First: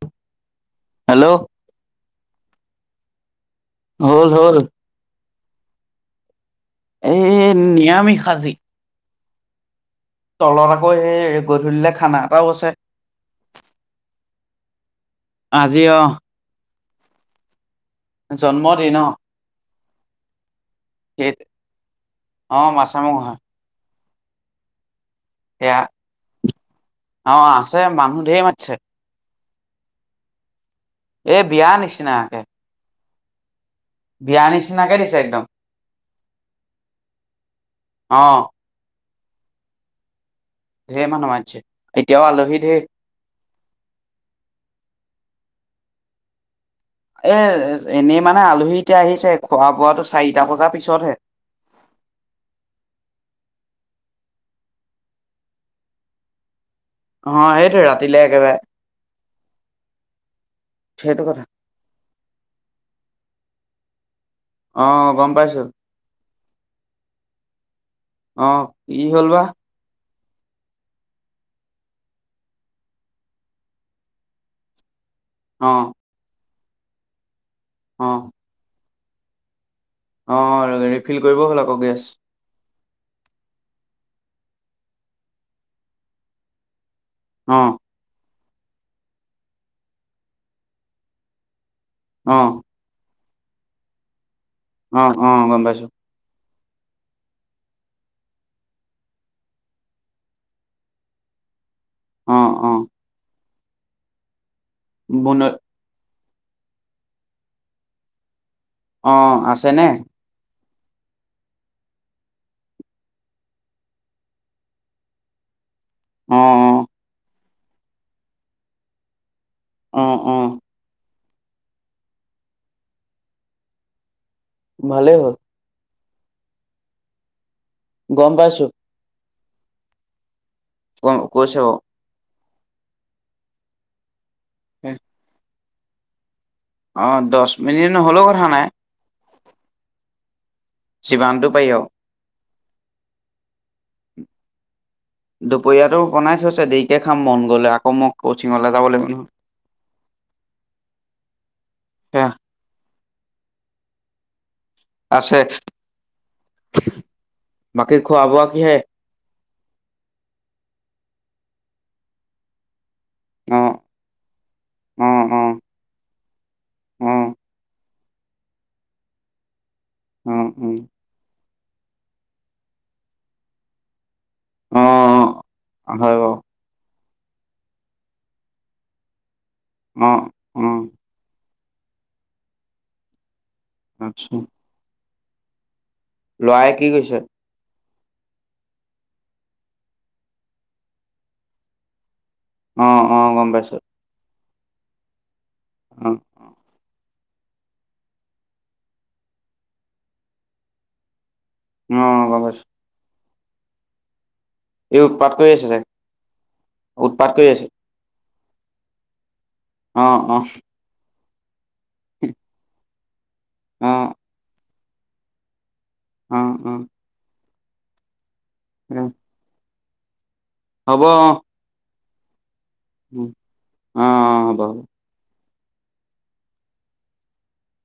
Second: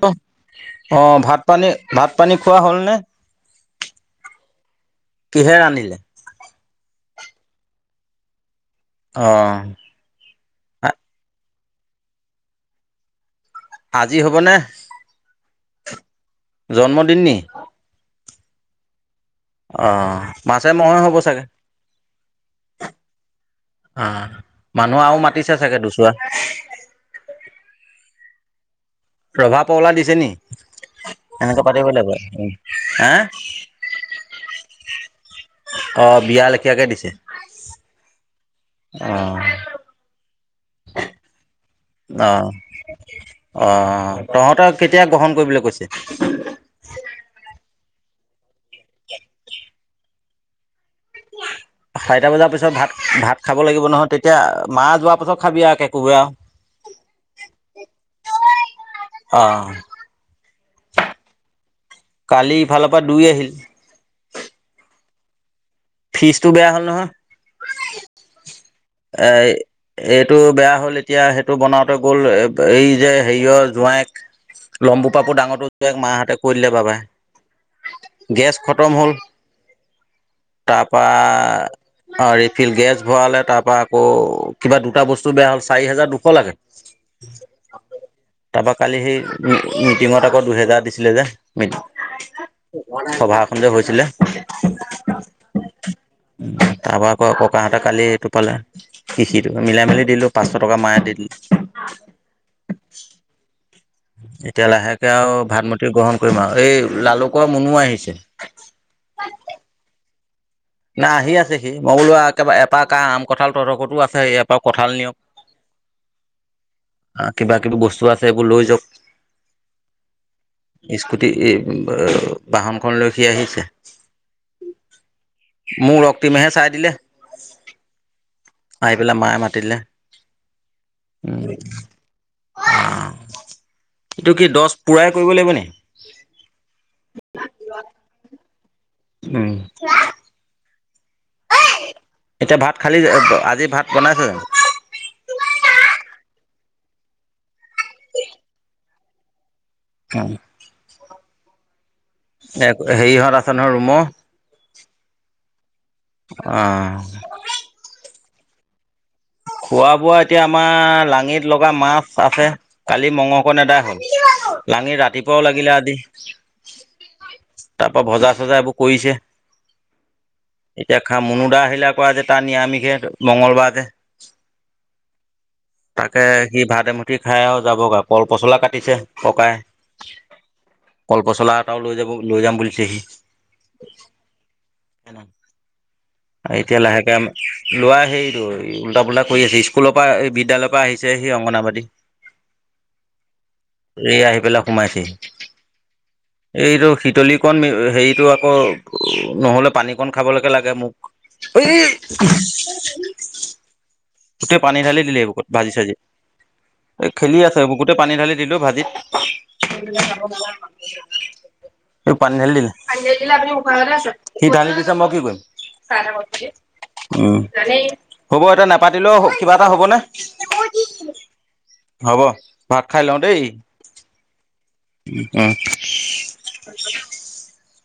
হ'ব। অঁ হেল্ল' ভাত পানী ভাত পানী খোৱা হ'লনে? হ'ল হ'ল। কিহে ৰান্ধিলে? এই নিৰামিষ আজি। অ তলত আকৌ সেই গধূলিলে খানা এটাও আছে। আজি হ'ব নে আজি অ জন্মদিন নি জন্মদিন অ অ মাছে মংসহে হ'ব সেই চাগে অ মাছামুখ হয় [unintelligible] মানুহ আৰু মাতিছে সেয়া চাগে দুছৰা অ আছে মানুহ ঢেৰ মাতিছে ৰভা পহলা দিছে নেকি এই সেনেকে বিয়া পাতিব লাগিব বিয়াৰ নিচিনাকে দিছে একদম অ বিয়া লেখিয়াকে দিছে অ অ ঢেৰ মানুহ মাতিছে এতিয়াও অ আলহী ঢেৰ অ তহঁতৰ কেতিয়া গ্ৰহণ কৰিব কৈছে এ এনেই মানে আলহী এতিয়া আহিছে খোৱা বোৱাটো চাৰিটা বজাৰ পিছতহে চাৰিটা বজাৰ পিছত ভাত ভাত খাব লাগিব নহয় তেতিয়া মা যোৱাৰ পাছত খাবি আৰু একে কোবে আ অ সেইটোৱে ৰাতিলে একেবাৰে অ', সেইটো কথা কালি ইফালৰ পৰা দুই আহিল অ গম পাইছো ফ্ৰিজটো বেয়া হ'ল নহয় অ কি হ'ল এ বা এইটো বেয়া হ'ল এতিয়া সেইটো বনাওঁতে গ'ল এই যে হেৰিয়ৰ জোঁৱায়েক লম্বু পাপুৰ ডাঙৰ অ পুতেক মাহঁতে কৈ দিলে পাবা অ গেছ খ- -তম হ'ল অ', তাৰপৰা ৰিফিল কৰিব হ'ল আকৌ গেছ। অ ৰিফিল গেছ ভৰালে তাত তাৰপৰা আকৌ কিবা দুটা বস্তু বেয়া হ'ল চাৰি হাজাৰ দুশ লাগে অ তাৰপৰা কালি সেই মিটিঙত আকৌ দুহেজাৰ দিছিলে যে অ', মিটিং সভা সন্দেহ হৈছিলে অ, অ, গম পাইছো। তাৰ পা আকৌ ককাহঁতে কালি এইটো পালে কৃষিটো মিলাই মেলি দিলোঁ পাঁচশ টকা মায় দি দিলে। অ' অ'। [inaudible] এতিয়া লাহেকে আৰু বুন ভাত মূটিও গ্ৰহণ কৰিম আৰু এই লালুক মুনু আহিছে। অ', আছেনে? না আহি আছে সি মই বোলো একেবাৰে এপাৰ ক আম কঁঠাল ততকতো আছে এপাৰ কঁঠাল নিয়ক অ', অ'। কিবা কিবি বস্তু আছে এইবোৰ লৈ যাওক। অ' অ'। গুটি এই, অ, বাহনখনলৈ সি আহিছে। ভালে হ'ল। মোৰ ৰক্তিমেহে চাই দিলে। গম আহি পেলাই মায়ে মা তিলে ক কৈছে ও। অ'। এইটো কি দছ পূৰাই কৰিব লাগিব নি? [inaudible] অ, দছ মিনিট নহ'লেও কথা নাই। উম। জিমানটো পাই আও। এতিয়া ভাত খালী আজি ভাত বনাইছে? দুপৰীয়াটো বনাই থৈছে দেৰিকে খাম মন গ'লে আ ক' মই ক'চিংলৈ যাব লাগিব। [inaudible] হয়। সেয়া এক হেৰিহঁত আছে নহয় ৰুমো? আছে। বাকী অ'। খোৱা বোৱা কিহে? খোৱা বোৱা এতিয়া আমাৰ লাঙিত লগা মাছ আছে। কালি মঙহ অ', কণ এদাই হল লাঙি অ', ৰাতিপুৱাও অ', লাগিলে আজি অ', অ', বজাৰ-চজাৰ এইবোৰ কৰিছে। অ', অ', এতিয়া খা মুনু দা অহালে আকো আজি তাৰ নিৰামিষে, মঙগলবাৰ যে। অ', অ'। হয় তাকে বাৰু সি ভা মঠ [inaudible] ৰুটি খাই আৰু যাবগৈ, পল পচলা কাটিছে ককাই। উ-উম। ত লৈ যাব, লৈ যাম বুলিছেহি। আচ্ছা হ ন [unintelligible] ল'ৰাই এতিয়া কি লাহেকে, কৰিছে? লোৱা সেইটো আৰু উল্টা পো্টা কৰি আছে, স্কুলৰ পৰা, এই বিদ্যালয়ৰ পৰা আহিছে সি অংগনবাাদী। অ'অ গম পাইছো। সোমাইছে। এইতো সি লিকণ হেৰিতটো আকৌ, নহ'লে পানীকণ খাবলৈকে লাগে মোক। উ [unintelligible] অ', গম পাইছোঁ। উ [inaudible] গোটেই পানী ঢালি দিলে এই উৎপাত বোৰুত, কৰি আছে ভাজি চাগে, চাজি, এই উৎপাত খেলি কৰি আছে এইবোৰ গোটেই পানী ঢালি দিলোঁ ভাজিত চ অ', অ', ন [unintelligible] ই পান হেল দিলি আ [unintelligible] নিান অ', আছ [unintelligible] মই কি কৰিম অ', অ', স' উম হ'ব তে নাপাতিলেও, কিবা এ হ'বনে? [inaudible] হ'ব অঁ। হব। ভাত খাই লওঁ দেই অ ব [unintelligible] উম [unintelligible] উম [inaudible]